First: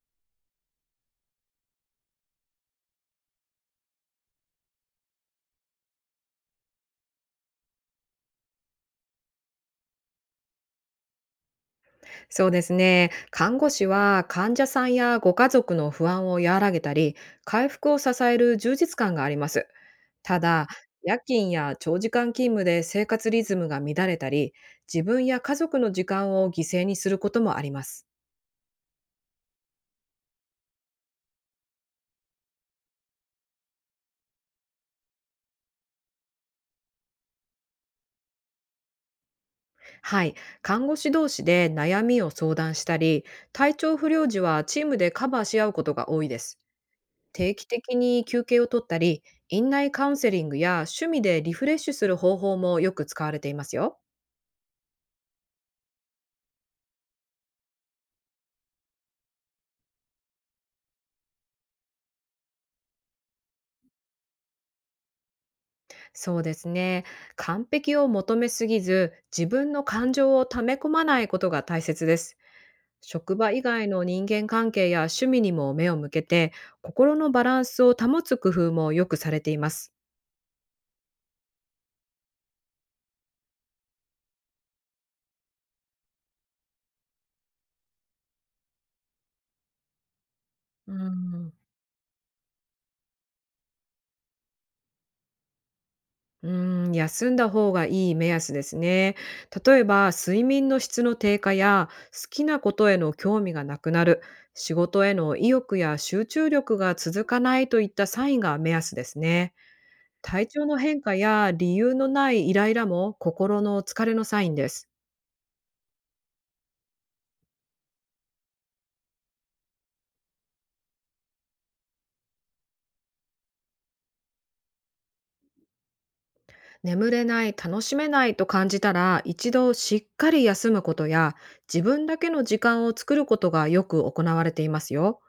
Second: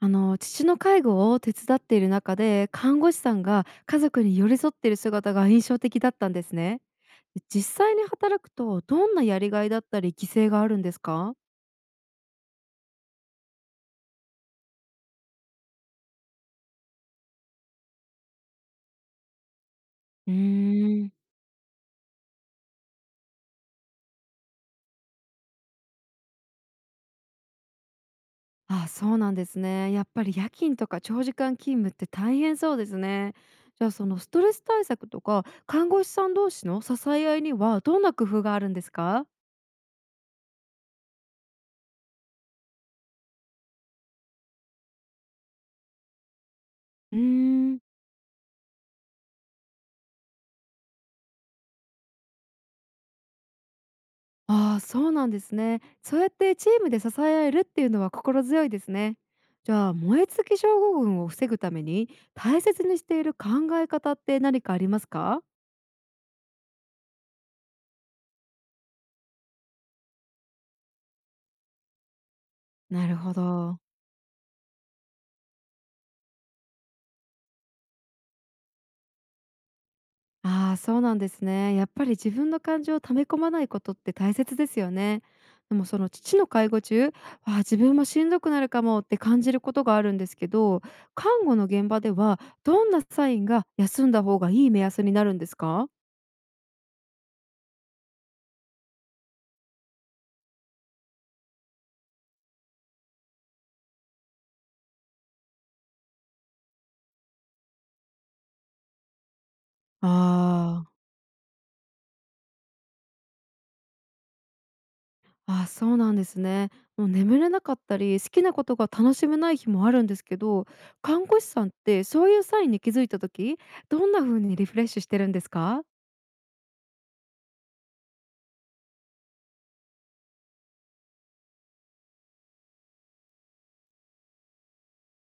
あの、父の介護を手伝っている中で看護師さんが家族に寄り添っている姿が印象的だったんですね。実際に働くと、どんなやりがいだったり犠牲があるんですか？そうですね。看護師は患者さんやご家族の不安を和らげたり、回復を支える充実感があります。うただ、ーん。夜勤や長時間勤務で生活リズムが乱れたり、自分や家族の時間を犠牲にすることもあります。あ、そうなんですね。やっぱり夜勤とか長時間勤務って大変そうですね。じゃあ、そのストレス対策とか看護師さん同士の支え合いには、どんな工夫があるんですか？はい。看護師同士で悩みを相談したり、体調不良時はチームでカバーし合うことが多いです。うー定期ん。的に休憩を取ったり、院内カウンセリングや趣味でリフレッシュする方法もよく使われていますよ。ああ、そうなんですね。そうやってチームで支え合えるっていうのは心強いですね。じゃあ、燃え尽き症候群を防ぐために大切にしている考え方って何かありますか？そうですね。完璧を求めすぎず、自分の感情を溜め込まないことが大切です。なるほ職場以ど。外の人間関係や趣味にも目を向けて、心のバランスを保つ工夫もよくされています。ああ、そうなんですね。やっぱり自分の感情を溜め込まないことって大切ですよね。でも、その父の介護中、自分もしんどくなるかもって感じることがあるんですけど、う看ん、護の現場ではどんなサインが休んだ方がいい目安になるんですか？う休んだ方がいい目安ですね。例えば、睡眠の質の低下や、好きなことへの興味がなくなる、仕事への意欲や集中力が続かないといったサインが目安ですね。体調のああ。変化や理由のないイライラも心の疲れのサインです。あ、そうなんですね。もう眠れなかったり、好きなことが楽しめない日もあるんですけど、看護師さんってそういうサインに気づいた時、どんな風にリフレッシュしてるんですか？眠れない、楽しめないと感じたら、一度しっかり休むことや、自分だけの時間を作ることがよく行われていますよ。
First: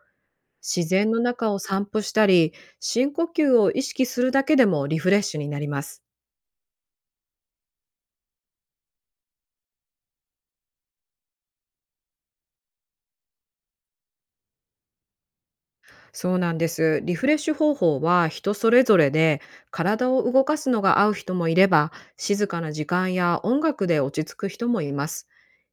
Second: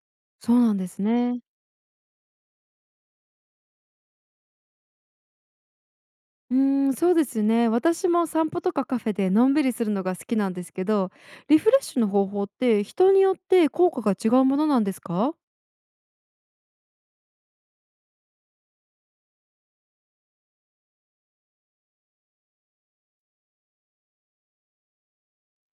そうなん自です然のね。中を散歩したり、深呼吸を意識するだけでもリフレッシュになります。うーん、そうですね。私も散歩とかカフェでのんびりするのが好きなんですけど、リフレッシュの方法って人によって効果が違うものなんですか？そうなんです。リフレッシュ方法は人それぞれで、体を動かすのが合う人もいれば、静かな時間や音楽で落ち着く人もいます。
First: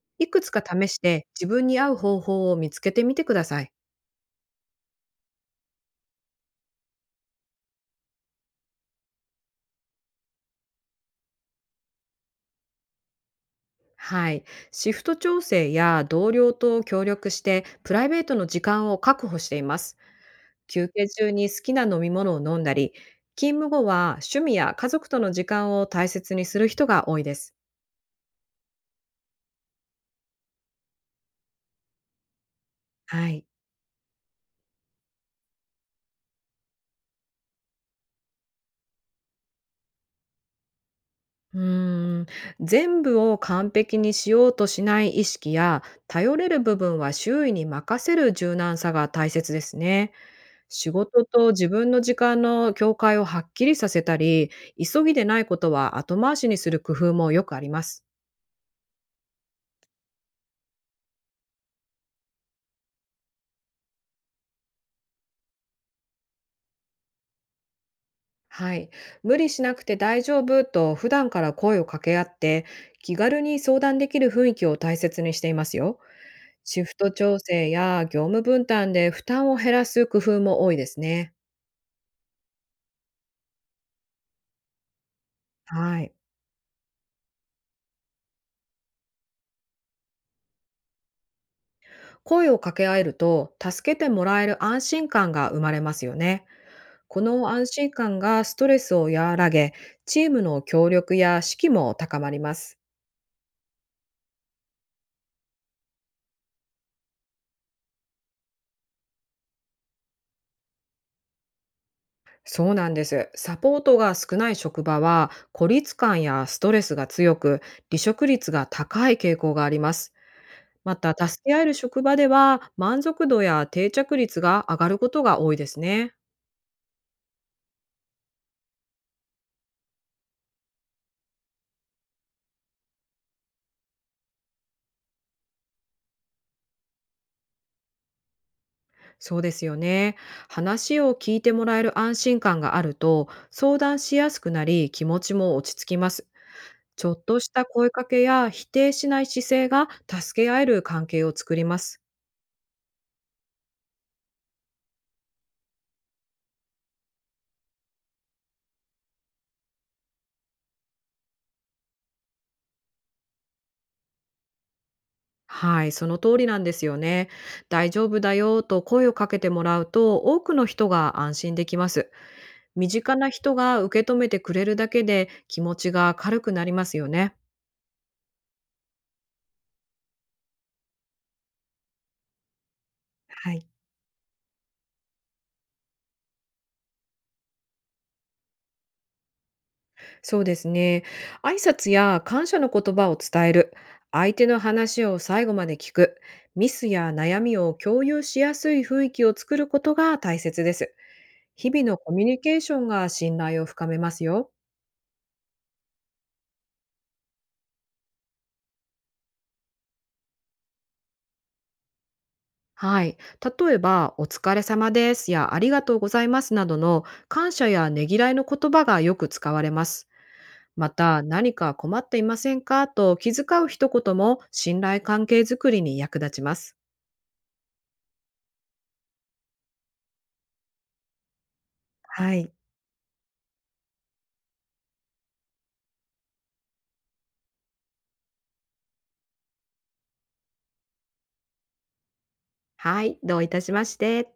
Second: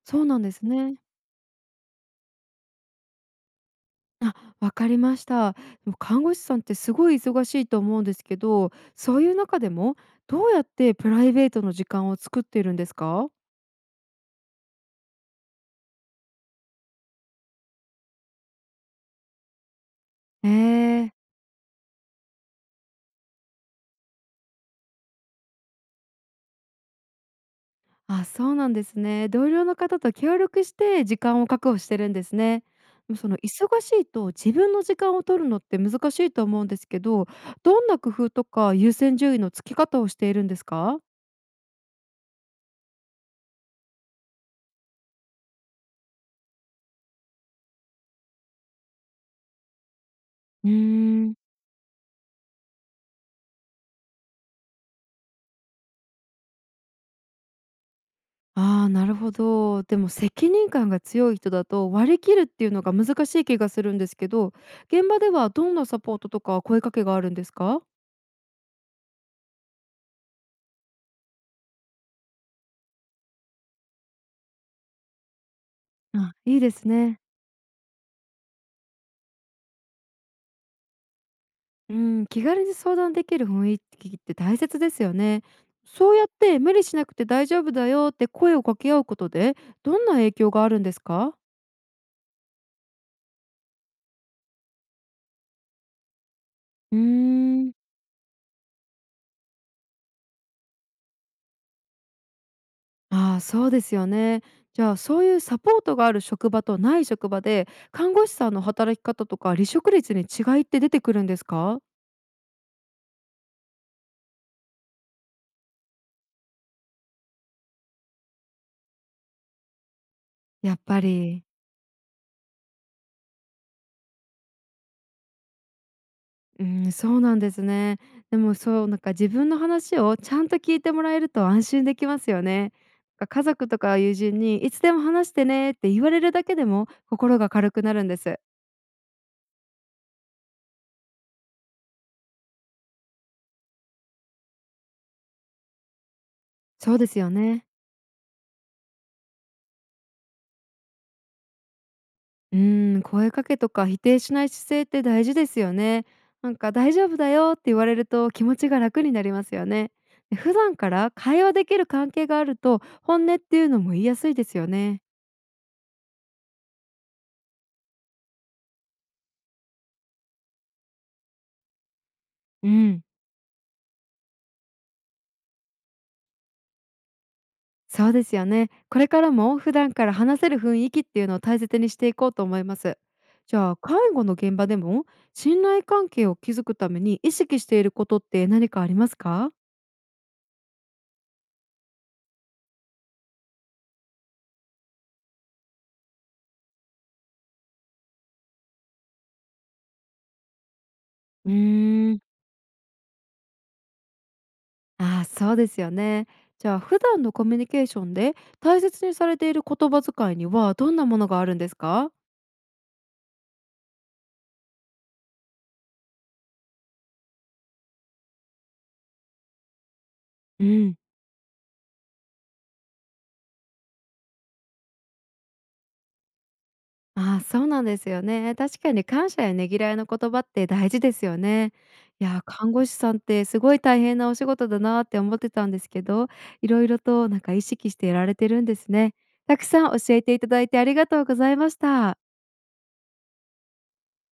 そういなくんつでかす試ね。して、自分に合う方法を見つけてみてください。あ、わかりました。でも、看護師さんってすごい忙しいと思うんですけど、そういう中でもどうやってプライベートの時間を作っているんですか？はい。シフト調整や同僚と協力して、プライベートの時間を確保しています。え休憩ー、中に好きな飲み物を飲んだり、勤務後は趣味や家族との時間を大切にする人が多いです。あ、そうなんですね。同僚の方と協力して時間を確保してるんですね。でも、はその忙い。しいと自分の時間を取るのって難しいと思うんですけど、どんな工夫とか優先順位のつけ方をしているんですか？うーん全部を完璧にしようとしない意識や頼れる部分は周囲に任せる柔軟さが大切ですね。う仕ー事ん。と自分の時間の境界をはっきりさせたり、急ぎでないことは後回しにする工夫もよくあります。ああ、なるほど。でも、責任感が強い人だと割り切るっていうのが難しい気がするんですけど、現場ではどんなサポートとか声かけがあるんですか？はい。無理しなくて大丈夫と普段から声を掛け合って、気軽に相談できる雰囲気を大切にしていますよ。あ、いいでシすフトね。調整や業務分担で負担を減らす工夫も多いですね。うん、気軽に相談できる雰囲気って大切ですよね。はい。そうやって無理しなくて大丈夫だよって声を掛け合うことで、どんな影響があるんですか？声を掛け合えると、助けてもらえる安心感が生まれますよね。うーこの安ん。心感がストレスを和らげ、チームの協力や士気も高まります。ああ、そうですよね。じゃあ、そういうサポートがある職場とない職場で、看護師さんの働き方とか離職率に違いって出てくるんですか？そうなんです。サポートが少ない職場は、孤立感やストレスが強く、離職率が高い傾向があります。やっまぱた、助り。け合える職場では、満足度や定着率が上がることが多いですね。うん、そうなんですね。でもそう、なんか自分の話をちゃんと聞いてもらえると安心できますよね。なんか家族とか友人にいつでも話してねって言われるだけでも心が軽くなるんです。そうですよね。話を聞いてもらえる安心感があると、相談しやすくなり、気持ちも落ち着きます。そうちでょすっよとしたね。声かけや否定しない姿勢が助け合える関係を作ります。うーん、声かけとか否定しない姿勢って大事ですよね。なんか大丈夫だよって言われると気持ちが楽になりますよね。で、普段から会話できる関係があると本音っていうのも言いやすいですよね。はい、その通りなんですよね。大丈夫だよと声をかけてもらうと多くの人が安心できます。う身ん、近な人が受け止めてくれるだけで気持ちが軽くなりますよね。そうですよね。これからも普段から話せる雰囲気っていうのを大切にしていこうと思います。はじい、ゃあ、介護の現場でも信頼関係を築くために意識していることって何かありますか？そうですね。挨拶や感謝の言葉を伝える。相手の話を最後まで聞く。ミスや悩みを共有しやすい雰囲気を作ることが大切です。う日々のコーん。ミュニケーションが信頼を深めますよ。ああ、そうですよね。じゃあ、普段のコミュニケーションで大切にされている言葉遣いにはどんなものがあるんですか？はい。例えば、お疲れ様ですやありがとうございますなどの感謝やねぎらいの言葉がよく使われます。うまん。た、何か困っていませんかと気遣う一言も信頼関係づくりに役立ちます。ああ、そうなんですよね。確かに感謝やねぎらいの言葉って大事ですよね。いはやー、い。看護師さんってすごい大変なお仕事だなーって思ってたんですけど、いろいろとなんか意識してやられてるんですね。たくさん教えていただいて、ありがとうございました。はい。どういたしまして。